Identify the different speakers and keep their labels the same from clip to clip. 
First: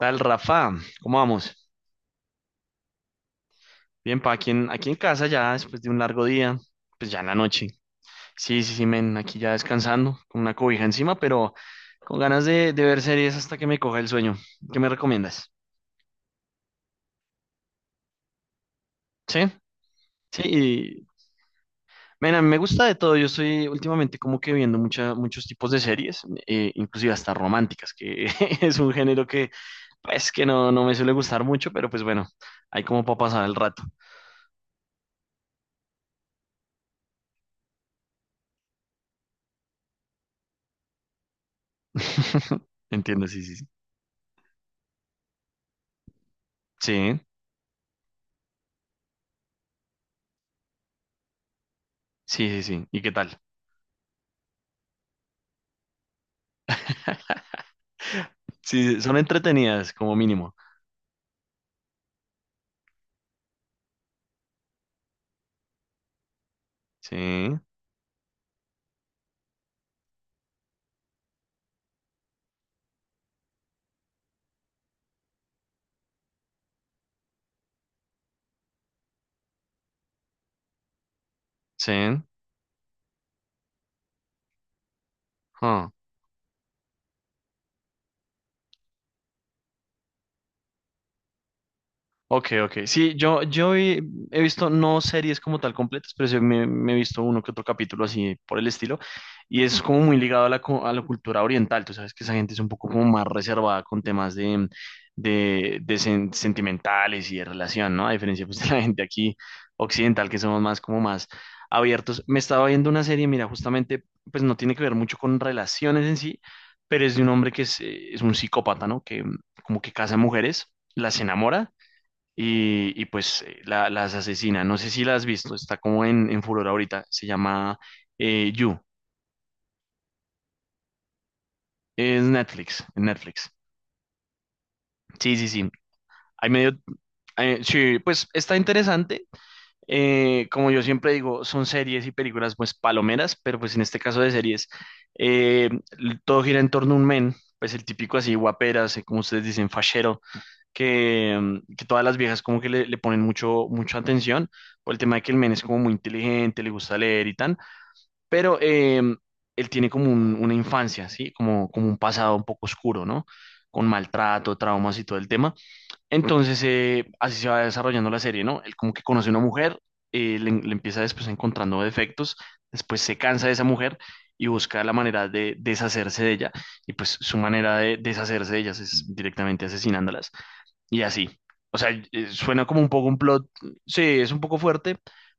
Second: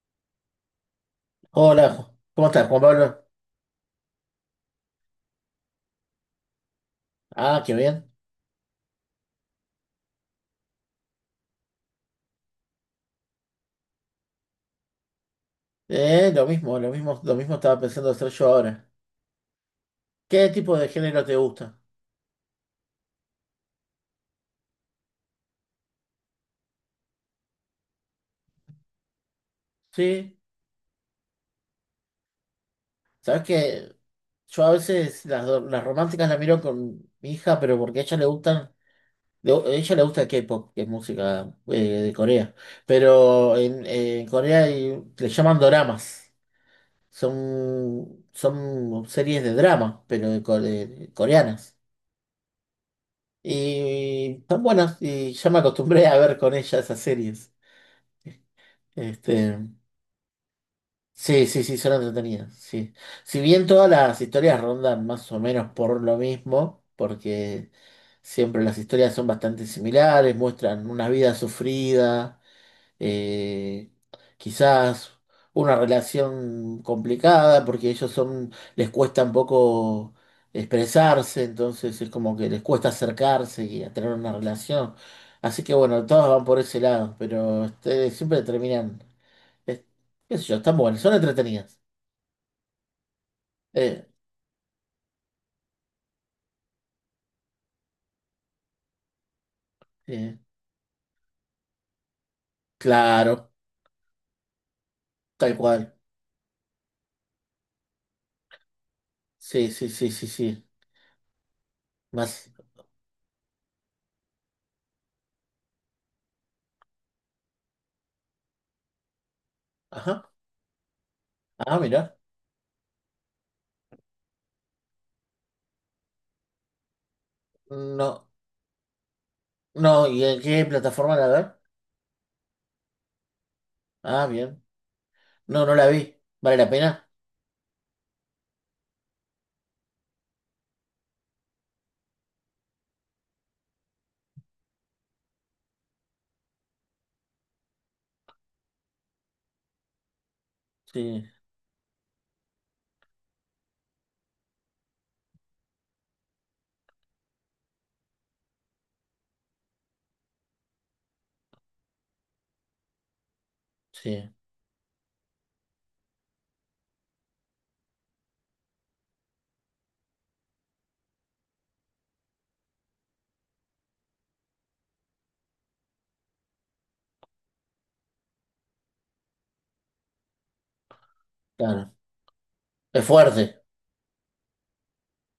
Speaker 1: Tal Rafa, ¿cómo vamos?
Speaker 2: Hola, ¿cómo estás, Juan Pablo?
Speaker 1: Bien, pa, aquí aquí en casa ya después de un largo día, pues ya en la
Speaker 2: Ah,
Speaker 1: noche.
Speaker 2: qué bien.
Speaker 1: Sí, sí, sí, men, aquí ya descansando, con una cobija encima, pero con ganas de ver series hasta que me coja el sueño. ¿Qué me recomiendas?
Speaker 2: Lo mismo estaba pensando hacer yo ahora.
Speaker 1: Sí, sí,
Speaker 2: ¿Qué tipo de
Speaker 1: y,
Speaker 2: género te gusta?
Speaker 1: men, a mí me gusta de todo. Yo estoy últimamente como que viendo muchos tipos de series, inclusive hasta románticas, que es un género que, pues,
Speaker 2: Sí,
Speaker 1: que no me suele gustar mucho, pero pues bueno, hay como para
Speaker 2: sabes
Speaker 1: pasar el rato.
Speaker 2: que yo a veces las románticas las miro con mi hija, pero porque a ella le gustan, a ella le gusta el K-pop, que es música de Corea.
Speaker 1: Entiendo, sí, sí,
Speaker 2: Pero
Speaker 1: sí.
Speaker 2: en Corea le llaman doramas.
Speaker 1: Sí.
Speaker 2: Son, son series de drama, pero coreanas.
Speaker 1: Sí, sí, sí. ¿Y qué tal?
Speaker 2: Y tan buenas, y ya me acostumbré a ver con ella esas series.
Speaker 1: Sí, son
Speaker 2: Este,
Speaker 1: entretenidas como mínimo.
Speaker 2: sí, sí, sí, son entretenidas, sí. Si bien todas las historias rondan más o menos por lo mismo,
Speaker 1: Sí,
Speaker 2: porque siempre las historias son bastante similares, muestran una vida sufrida, eh, quizás una relación complicada porque ellos son, les cuesta un poco expresarse,
Speaker 1: sí.
Speaker 2: entonces es como que les cuesta acercarse y a tener una relación. Así que
Speaker 1: Huh.
Speaker 2: bueno, todos van por ese lado, pero este, siempre terminan, es- qué sé yo, están buenas, son entretenidas.
Speaker 1: Ok, ok. Sí,
Speaker 2: Eh,
Speaker 1: he visto no series como tal completas, pero sí me he visto uno que otro capítulo así por el estilo. Y es como muy
Speaker 2: eh,
Speaker 1: ligado a a la cultura oriental. Tú sabes que esa gente es un poco como más
Speaker 2: claro,
Speaker 1: reservada con temas de,
Speaker 2: tal
Speaker 1: de, de
Speaker 2: cual.
Speaker 1: sen- sentimentales y de relación, ¿no? A diferencia, pues, de la gente aquí
Speaker 2: Sí, sí, sí, sí,
Speaker 1: occidental, que somos
Speaker 2: sí.
Speaker 1: más como más abiertos. Me
Speaker 2: Más.
Speaker 1: estaba viendo una serie, mira, justamente, pues no tiene que ver mucho con relaciones en sí, pero es de un hombre que es un psicópata, ¿no? Que como que casa
Speaker 2: Ajá.
Speaker 1: mujeres, las enamora
Speaker 2: Ah, mira.
Speaker 1: y las asesina. No sé si la has visto, está como en furor ahorita. Se llama
Speaker 2: No,
Speaker 1: You.
Speaker 2: no, ¿y en qué plataforma la ver?
Speaker 1: Es Netflix, en Netflix.
Speaker 2: Ah, bien.
Speaker 1: Sí, sí,
Speaker 2: No,
Speaker 1: sí.
Speaker 2: no la vi.
Speaker 1: Hay
Speaker 2: ¿Vale la
Speaker 1: medio,
Speaker 2: pena?
Speaker 1: sí, pues está interesante. Como yo siempre digo, son series y películas pues palomeras, pero pues en este caso de series, eh, todo gira en torno a un men, pues el típico así guaperas, como ustedes dicen, fachero,
Speaker 2: Sí,
Speaker 1: que, mm, que todas las viejas como que le ponen mucha atención por el tema de que el men es como muy inteligente, le gusta leer y tal. Pero él tiene como una infancia, ¿sí? Como, como un pasado un poco oscuro, ¿no? Con
Speaker 2: sí,
Speaker 1: maltrato, traumas y todo el tema. Entonces, así se va desarrollando la serie, ¿no? Él como que conoce a una mujer, le empieza después encontrando defectos, después se cansa de esa mujer y busca la manera de deshacerse de ella. Y pues su manera de deshacerse de ellas es directamente asesinándolas y así. O sea,
Speaker 2: claro.
Speaker 1: suena como un
Speaker 2: Es
Speaker 1: poco un plot,
Speaker 2: fuerte.
Speaker 1: sí, es un poco fuerte,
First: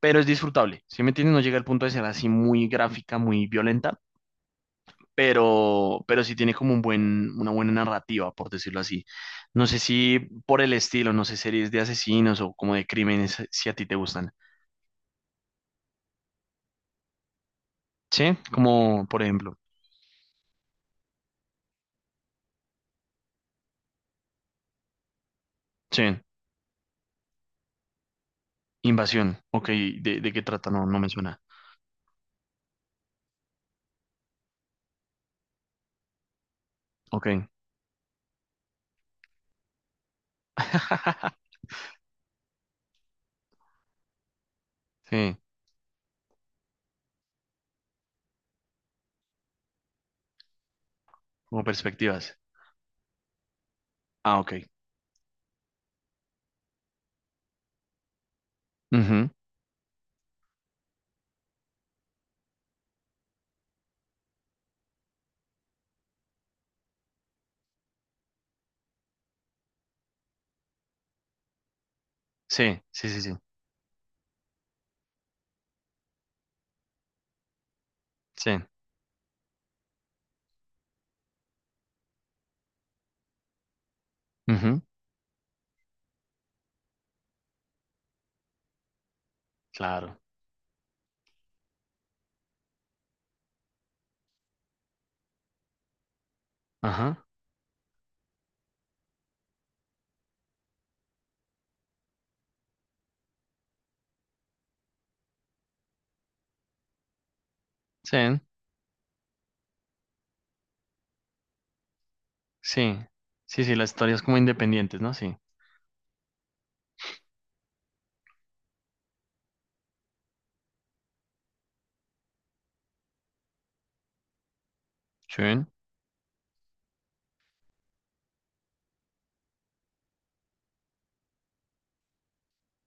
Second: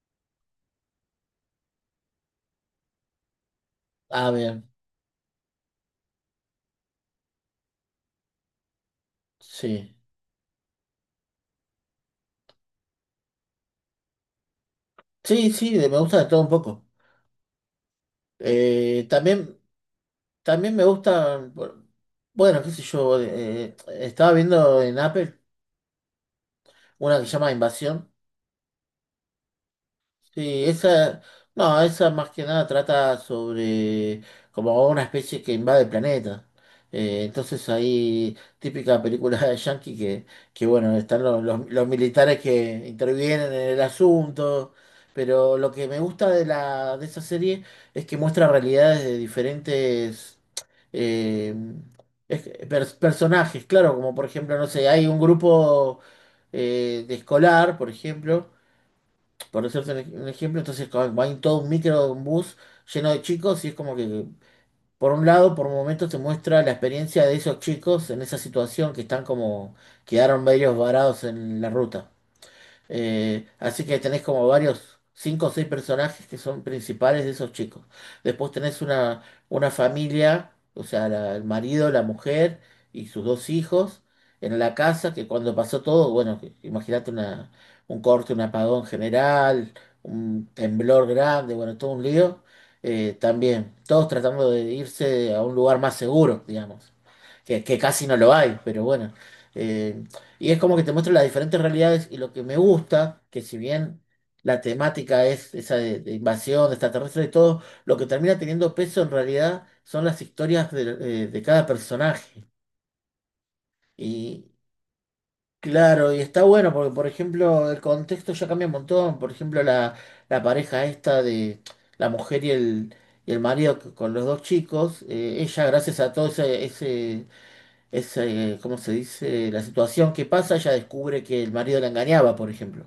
Speaker 1: pero es disfrutable. Sí me entiendes, no llega al punto de ser así muy gráfica, muy violenta,
Speaker 2: Ah, bien.
Speaker 1: pero sí tiene como un una buena narrativa, por decirlo así. No sé
Speaker 2: Sí.
Speaker 1: si por el estilo, no sé, series de asesinos o como de crímenes, si a ti te gustan.
Speaker 2: Sí, sí, me gusta de todo un poco.
Speaker 1: Sí, como por ejemplo,
Speaker 2: También, también me gustan, bueno, qué sé yo, estaba viendo en Apple
Speaker 1: sí,
Speaker 2: una que se llama Invasión.
Speaker 1: Invasión. Ok, de qué
Speaker 2: Sí,
Speaker 1: trata? No, no me
Speaker 2: esa,
Speaker 1: suena.
Speaker 2: no, esa más que nada trata sobre como una especie que invade el planeta.
Speaker 1: Ok.
Speaker 2: Entonces ahí, típica película de Yankee que bueno, están los militares que intervienen en el asunto,
Speaker 1: Sí,
Speaker 2: pero lo que me gusta de esa serie es que muestra realidades de diferentes eh,
Speaker 1: como perspectivas.
Speaker 2: personajes, claro, como por
Speaker 1: Ah, ok.
Speaker 2: ejemplo, no sé, hay un grupo de escolar, por ejemplo,
Speaker 1: Ujú.
Speaker 2: por decirte un ejemplo, entonces va en todo un micro, un bus lleno de chicos y es como que, por un lado, por momentos te muestra la experiencia de esos chicos en esa situación que están como, quedaron medios varados en la ruta.
Speaker 1: Sí, sí, sí, sí.
Speaker 2: Así que tenés como varios, cinco o seis personajes que son principales de esos chicos.
Speaker 1: Sí.
Speaker 2: Después tenés una familia, o sea, el marido, la mujer y sus dos hijos en la
Speaker 1: Ujú.
Speaker 2: casa, que cuando pasó todo, bueno, imagínate una, un corte, un apagón general,
Speaker 1: Claro.
Speaker 2: un temblor grande, bueno, todo un lío. También, todos tratando de irse a un lugar más seguro, digamos,
Speaker 1: Ajá.
Speaker 2: que casi no lo hay, pero bueno. eh, y es como que te muestra las diferentes realidades y lo que me gusta, que si bien la temática es esa de invasión extraterrestre y todo, lo que termina
Speaker 1: Sí,
Speaker 2: teniendo peso en realidad son las historias de cada personaje.
Speaker 1: sí. Sí, sí, las historias como
Speaker 2: Y
Speaker 1: independientes, ¿no? Sí.
Speaker 2: claro, y está bueno porque, por ejemplo, el contexto ya cambia un montón. Por ejemplo, la pareja esta de la mujer y el marido con los dos chicos,
Speaker 1: Schön.
Speaker 2: ella gracias a todo ese, ese es, ¿cómo se dice? La situación que pasa, ella descubre que el marido la engañaba, por ejemplo.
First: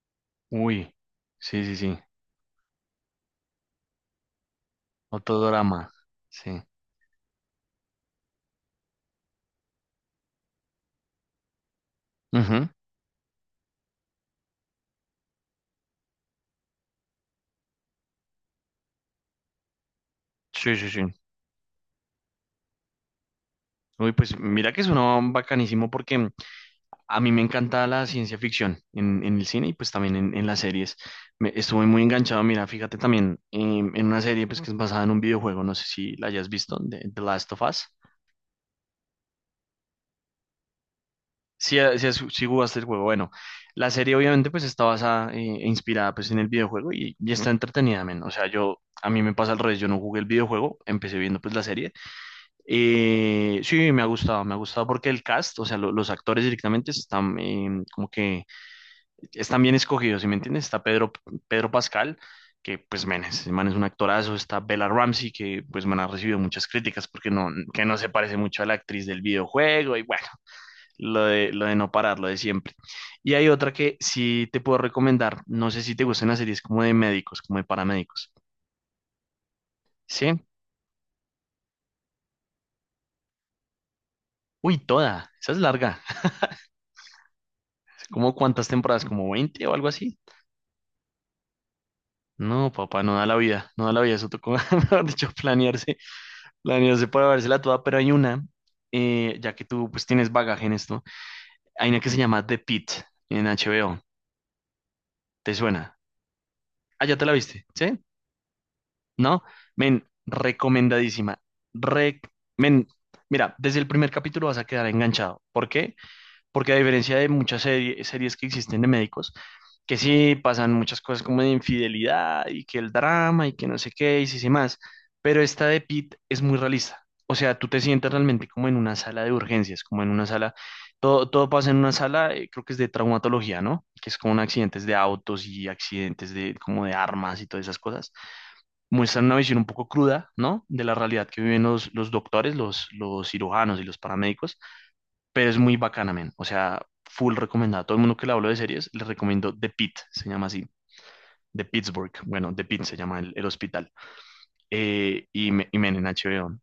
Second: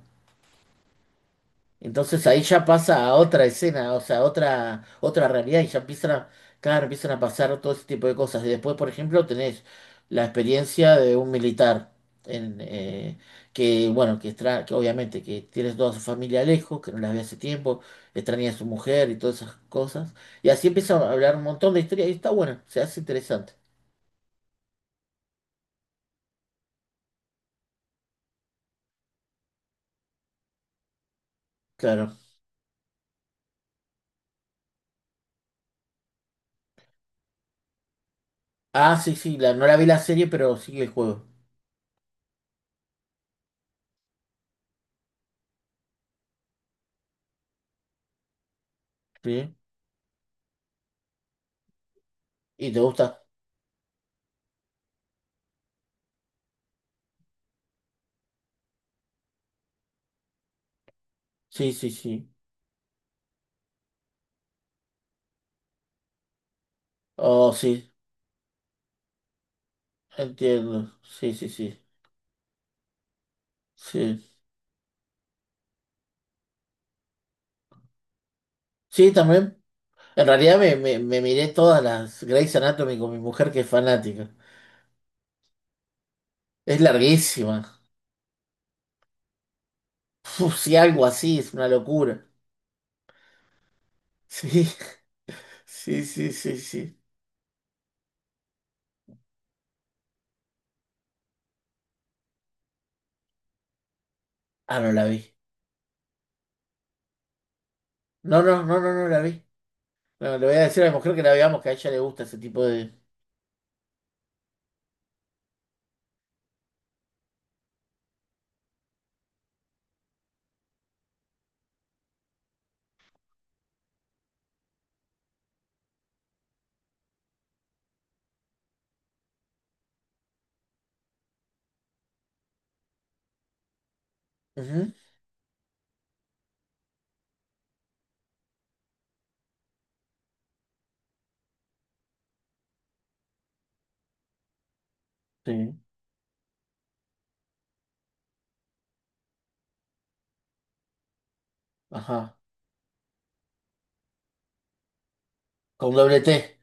Speaker 1: Uy. Sí, sí, sí.
Speaker 2: Entonces ahí ya pasa a otra escena, o sea, a otra, otra
Speaker 1: Otro
Speaker 2: realidad y ya
Speaker 1: drama.
Speaker 2: empiezan a,
Speaker 1: Sí.
Speaker 2: claro, empiezan a pasar todo ese tipo de cosas. Y después, por ejemplo, tenés la experiencia de un militar en,
Speaker 1: Ujú.
Speaker 2: que, bueno, que, que obviamente que tiene toda su familia lejos, que no las ve hace tiempo, extraña a su mujer y todas esas cosas. Y así
Speaker 1: Sí, sí,
Speaker 2: empiezan
Speaker 1: sí.
Speaker 2: a hablar un montón de historias y está bueno, se hace interesante.
Speaker 1: Uy, pues mira que suena bacanísimo porque a mí me encanta la ciencia ficción en el cine y pues también en las series. Estuve muy
Speaker 2: Claro.
Speaker 1: enganchado, mira, fíjate también en una serie pues que es basada en un videojuego, no sé si la hayas visto, de The Last of Us.
Speaker 2: Ah, sí, sí, la, no la vi la serie, pero sí el juego.
Speaker 1: Si si si jugaste el juego. Bueno, la serie obviamente pues está basada, e inspirada pues en el videojuego y está entretenida, men. O sea, yo, a mí me pasa
Speaker 2: ¿Sí?
Speaker 1: al revés, yo no jugué el videojuego, empecé viendo pues la serie.
Speaker 2: ¿Y te gusta?
Speaker 1: Sí, me ha gustado porque el cast, o sea, los actores directamente están como que están bien escogidos, ¿sí me entiendes? Está Pedro, Pedro
Speaker 2: Sí, sí,
Speaker 1: Pascal,
Speaker 2: sí.
Speaker 1: que pues, men, ese man es un actorazo, está Bella Ramsey, que pues, man, ha recibido muchas críticas porque no,
Speaker 2: Oh,
Speaker 1: que
Speaker 2: sí,
Speaker 1: no se parece mucho a la actriz del videojuego y bueno.
Speaker 2: entiendo. Sí, sí,
Speaker 1: Lo de
Speaker 2: sí.
Speaker 1: no parar, lo de siempre. Y hay otra que
Speaker 2: Sí,
Speaker 1: sí te puedo recomendar. No sé si te gustan las series como de médicos, como de paramédicos.
Speaker 2: sí, también. En
Speaker 1: ¿Sí?
Speaker 2: realidad me miré todas las Grey's Anatomy con mi mujer que es fanática.
Speaker 1: Uy, toda. Esa es larga.
Speaker 2: Es larguísima.
Speaker 1: ¿Cómo cuántas temporadas? ¿Como 20 o algo así?
Speaker 2: Uf, sí, algo así, es una locura.
Speaker 1: No, papá, no da la vida. No da la vida. Eso tocó,
Speaker 2: Sí,
Speaker 1: mejor dicho, planearse.
Speaker 2: sí, sí, sí, sí.
Speaker 1: Planearse para vérsela toda. Pero hay una, ya que tú pues tienes bagaje en esto. Hay una que se llama The Pitt en HBO.
Speaker 2: Ah, no la vi.
Speaker 1: ¿Te suena? Ah, ya te la viste. ¿Sí?
Speaker 2: No, no, no, no, no la
Speaker 1: ¿No?
Speaker 2: vi.
Speaker 1: Men,
Speaker 2: No, le voy a decir a mi mujer que la
Speaker 1: recomendadísima.
Speaker 2: veamos, que a ella le
Speaker 1: Re-
Speaker 2: gusta ese tipo
Speaker 1: Men,
Speaker 2: de...
Speaker 1: mira, desde el primer capítulo vas a quedar enganchado. ¿Por qué? Porque a diferencia de muchas series que existen de médicos, que sí pasan muchas cosas como de infidelidad y que el drama y que no sé qué y sí, sí más, pero esta de Pete es muy realista. O sea, tú te sientes realmente como en una sala de urgencias, como en una sala, todo, todo pasa en una sala, creo que es de traumatología, ¿no? Que es como en accidentes
Speaker 2: Ujú,
Speaker 1: de autos y accidentes de como de armas y todas esas cosas. Muestran una visión un poco cruda, ¿no? De la realidad que viven los doctores, los cirujanos y los paramédicos, pero es
Speaker 2: sí,
Speaker 1: muy bacana, men. O sea, full recomendada. A todo el mundo que le hablo de series, les recomiendo The Pitt, se llama así, de Pittsburgh.
Speaker 2: ajá.
Speaker 1: Bueno, The Pitt se llama el hospital. Y
Speaker 2: Con
Speaker 1: men, en
Speaker 2: doble T.
Speaker 1: HBO.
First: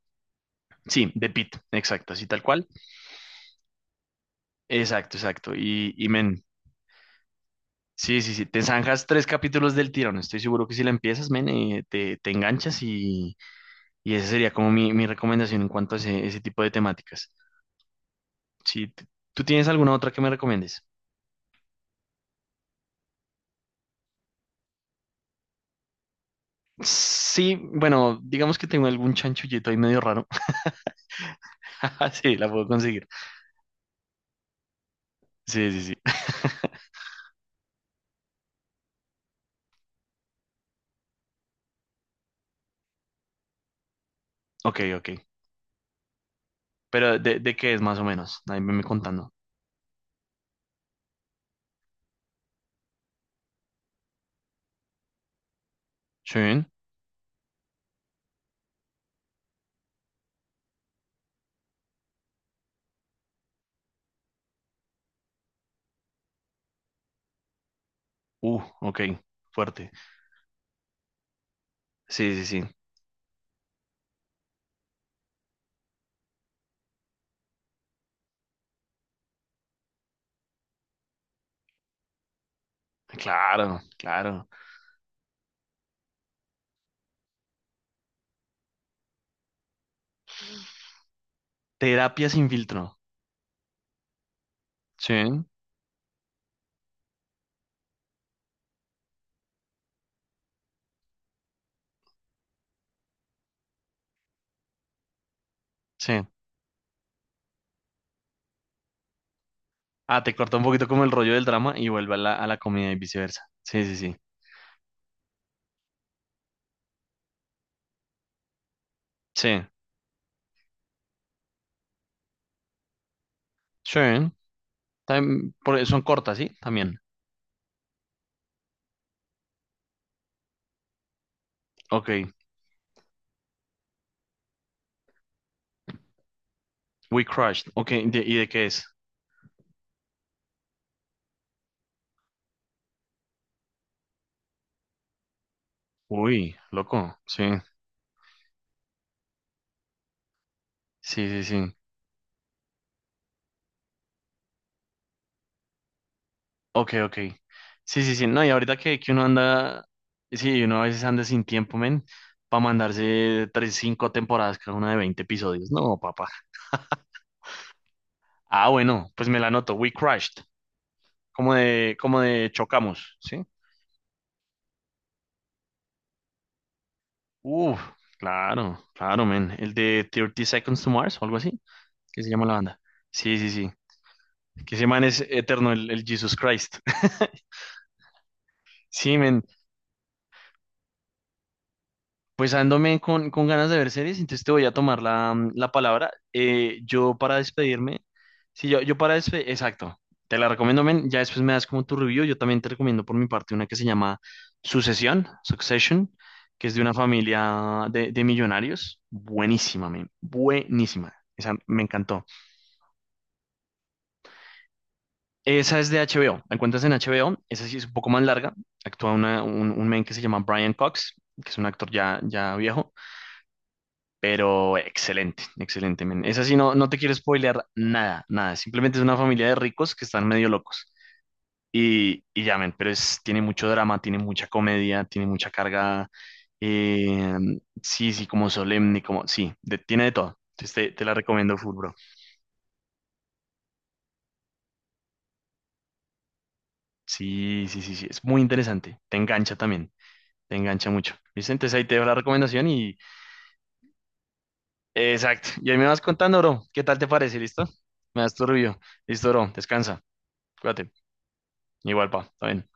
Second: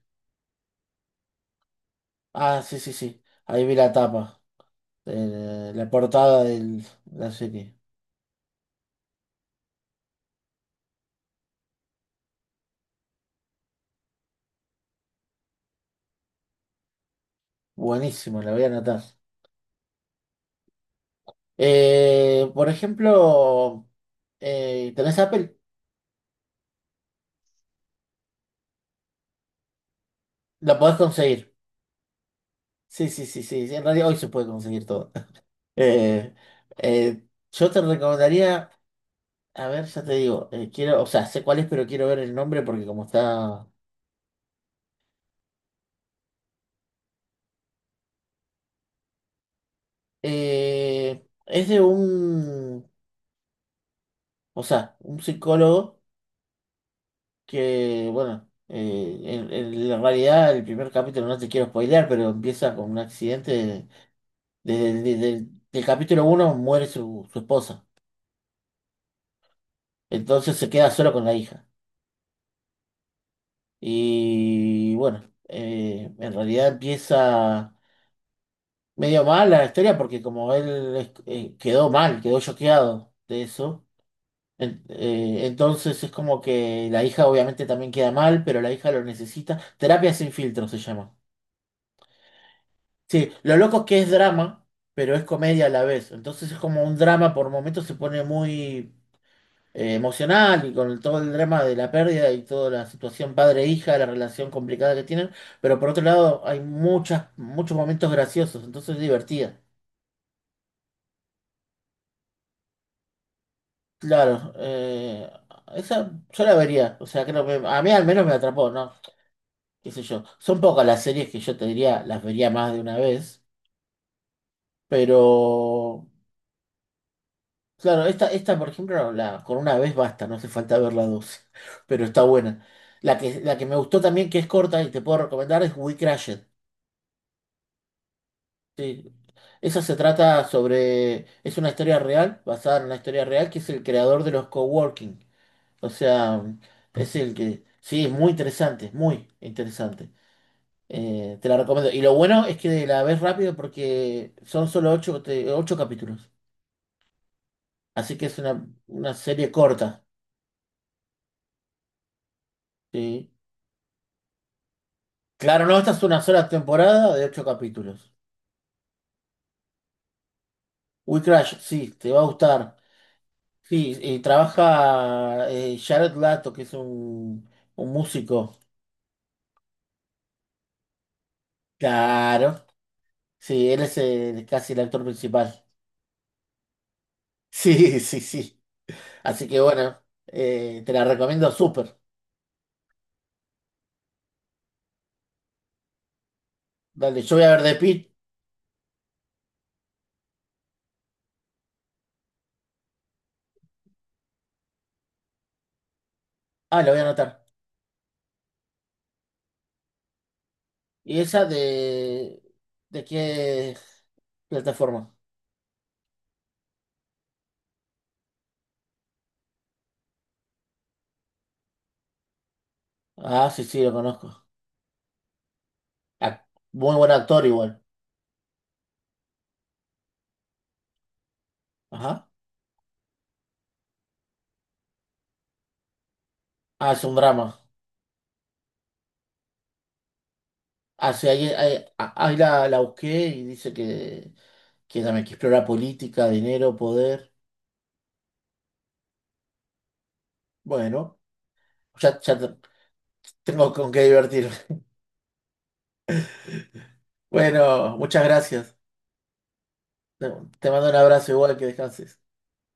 Speaker 1: Sí, The Pitt, exacto, así tal
Speaker 2: Ah,
Speaker 1: cual.
Speaker 2: sí, sí, sí. Ahí vi la tapa,
Speaker 1: Exacto, exacto.
Speaker 2: la
Speaker 1: Y men.
Speaker 2: portada de la serie.
Speaker 1: Sí, sí, sí, te zanjas tres capítulos del tirón. Estoy seguro que si la empiezas, men, te enganchas y esa sería como mi recomendación en cuanto a ese tipo de temáticas.
Speaker 2: Buenísimo, la voy a
Speaker 1: Sí,
Speaker 2: anotar.
Speaker 1: ¿tú tienes alguna otra que me recomiendes?
Speaker 2: Por ejemplo, ¿tenés Apple?
Speaker 1: Sí, bueno, digamos que tengo algún chanchullito ahí medio raro.
Speaker 2: La podés conseguir.
Speaker 1: Sí, la puedo conseguir.
Speaker 2: Sí, sí, sí, sí, sí, en realidad hoy se puede conseguir todo.
Speaker 1: Sí, sí, sí.
Speaker 2: Eh, yo te recomendaría, a ver, ya te digo, quiero, o sea, sé cuál es, pero quiero ver el nombre porque como está...
Speaker 1: Ok, ok. Pero de qué es más o menos? Ahí me contando.
Speaker 2: Es de un, o sea, un psicólogo,
Speaker 1: Sí.
Speaker 2: que, bueno, en la realidad el primer capítulo no te quiero spoilear, pero empieza con un accidente. Desde el del capítulo uno muere su, su esposa.
Speaker 1: Ok. Fuerte.
Speaker 2: Entonces se queda solo con la hija.
Speaker 1: Sí, sí, sí.
Speaker 2: Y bueno, en realidad empieza medio mal la historia porque como él quedó mal, quedó choqueado de
Speaker 1: Claro,
Speaker 2: eso.
Speaker 1: claro.
Speaker 2: Entonces es como que la hija obviamente también queda mal, pero la hija lo necesita. Terapia sin filtro se llama.
Speaker 1: Terapia sin filtro.
Speaker 2: Sí, lo loco es que es drama, pero es
Speaker 1: Sí,
Speaker 2: comedia a la vez. Entonces es como un drama, por momentos se pone muy emocional y con todo el drama de la pérdida y toda la situación padre-hija, la relación complicada que tienen, pero por otro
Speaker 1: sí.
Speaker 2: lado hay muchos momentos graciosos, entonces es divertida.
Speaker 1: Ah, te corta un poquito como el rollo del drama y vuelve a a la comedia y viceversa. Sí, sí, sí.
Speaker 2: Claro, esa yo la vería, o sea, creo que a mí al menos me atrapó, ¿no?
Speaker 1: Sí.
Speaker 2: ¿Qué sé yo? Son pocas las series que yo te diría, las vería más de una vez,
Speaker 1: Sí. También, son
Speaker 2: pero...
Speaker 1: cortas, ¿sí? También.
Speaker 2: Claro, esta, por ejemplo, la, con una vez basta, no hace falta ver la dos, pero
Speaker 1: Ok.
Speaker 2: está buena. La que me gustó también, que es corta y te puedo recomendar, es We Crashed.
Speaker 1: We crashed, ok, ¿y de qué es?
Speaker 2: Sí. Esa se trata sobre, es una historia real, basada en una historia real, que es el creador de los coworking. O sea,
Speaker 1: Uy,
Speaker 2: es
Speaker 1: loco.
Speaker 2: el
Speaker 1: Sí,
Speaker 2: que, sí, es muy interesante, es muy interesante.
Speaker 1: sí, sí,
Speaker 2: Te la
Speaker 1: sí.
Speaker 2: recomiendo. Y lo bueno es que la ves rápido porque son solo ocho capítulos.
Speaker 1: Ok, ok. Sí, sí,
Speaker 2: Así
Speaker 1: sí.
Speaker 2: que es
Speaker 1: No, y ahorita que
Speaker 2: una
Speaker 1: uno
Speaker 2: serie
Speaker 1: anda,
Speaker 2: corta.
Speaker 1: sí, uno a veces anda sin tiempo, men, para
Speaker 2: ¿Sí?
Speaker 1: mandarse tres, cinco temporadas, cada una de 20
Speaker 2: Claro,
Speaker 1: episodios.
Speaker 2: no, esta
Speaker 1: No,
Speaker 2: es una
Speaker 1: papá.
Speaker 2: sola temporada de ocho capítulos.
Speaker 1: Ah, bueno, pues me la anoto. We crashed,
Speaker 2: We
Speaker 1: como
Speaker 2: Crash, sí,
Speaker 1: de,
Speaker 2: te va
Speaker 1: como
Speaker 2: a
Speaker 1: de
Speaker 2: gustar.
Speaker 1: chocamos, ¿sí?
Speaker 2: Sí, trabaja Jared Lato, que es
Speaker 1: Uf,
Speaker 2: un músico.
Speaker 1: claro, claro, men. El de Thirty Seconds to Mars o algo así, ¿qué se llama la
Speaker 2: Claro,
Speaker 1: banda? Sí, sí, sí.
Speaker 2: sí, él es casi
Speaker 1: Que
Speaker 2: el
Speaker 1: ese
Speaker 2: actor
Speaker 1: man es
Speaker 2: principal.
Speaker 1: eterno, el Jesus Christ.
Speaker 2: Sí, sí, sí.
Speaker 1: Sí, men.
Speaker 2: Así que bueno, te la recomiendo súper.
Speaker 1: Pues ándome con ganas de ver series, entonces te voy a tomar la, mm, la palabra.
Speaker 2: Dale, yo voy a ver The Pitt.
Speaker 1: Yo para despedirme, exacto, te la recomiendo, men, ya después me das como tu review, yo también te recomiendo por mi parte una que se llama Sucesión, Succession, que es de
Speaker 2: Ah, la
Speaker 1: una
Speaker 2: voy a anotar.
Speaker 1: familia de millonarios, buenísima, men, buenísima,
Speaker 2: ¿Y esa
Speaker 1: esa me encantó.
Speaker 2: de qué plataforma?
Speaker 1: Esa es de HBO, la encuentras en HBO, esa sí es un poco más larga, actúa un men que se llama Brian Cox, que es un actor ya, ya viejo.
Speaker 2: Ah, sí, sí, lo conozco.
Speaker 1: Pero excelente, excelente. Men. Esa
Speaker 2: Ah,
Speaker 1: sí, no, no
Speaker 2: muy
Speaker 1: te
Speaker 2: buen
Speaker 1: quiero
Speaker 2: actor
Speaker 1: spoilear
Speaker 2: igual.
Speaker 1: nada, nada. Simplemente es una familia de ricos que están medio locos. Y,
Speaker 2: Ajá.
Speaker 1: y ya, men, pero es, tiene mucho drama, tiene mucha comedia, tiene mucha carga.
Speaker 2: Ah, es un
Speaker 1: eh,
Speaker 2: drama.
Speaker 1: sí, sí, como solemne, como. Sí, de- tiene de todo. Entonces te la
Speaker 2: Ah, sí,
Speaker 1: recomiendo full, bro.
Speaker 2: ahí la, la busqué y dice que también que explora política, dinero, poder.
Speaker 1: Sí, sí, sí, sí. Es muy interesante. Te engancha también. Te engancha mucho.
Speaker 2: Bueno,
Speaker 1: ¿Viste? Entonces ahí te dejo la
Speaker 2: ya, ya te-
Speaker 1: recomendación y.
Speaker 2: tengo con qué divertirme.
Speaker 1: Exacto. Y ahí me vas contando, bro. ¿Qué tal te parece? ¿Listo?
Speaker 2: Bueno,
Speaker 1: Me
Speaker 2: muchas
Speaker 1: das tu review.
Speaker 2: gracias.
Speaker 1: Listo, bro. Descansa.
Speaker 2: Te te mando
Speaker 1: Cuídate.
Speaker 2: un abrazo igual que
Speaker 1: Igual,
Speaker 2: descanses.
Speaker 1: pa, también.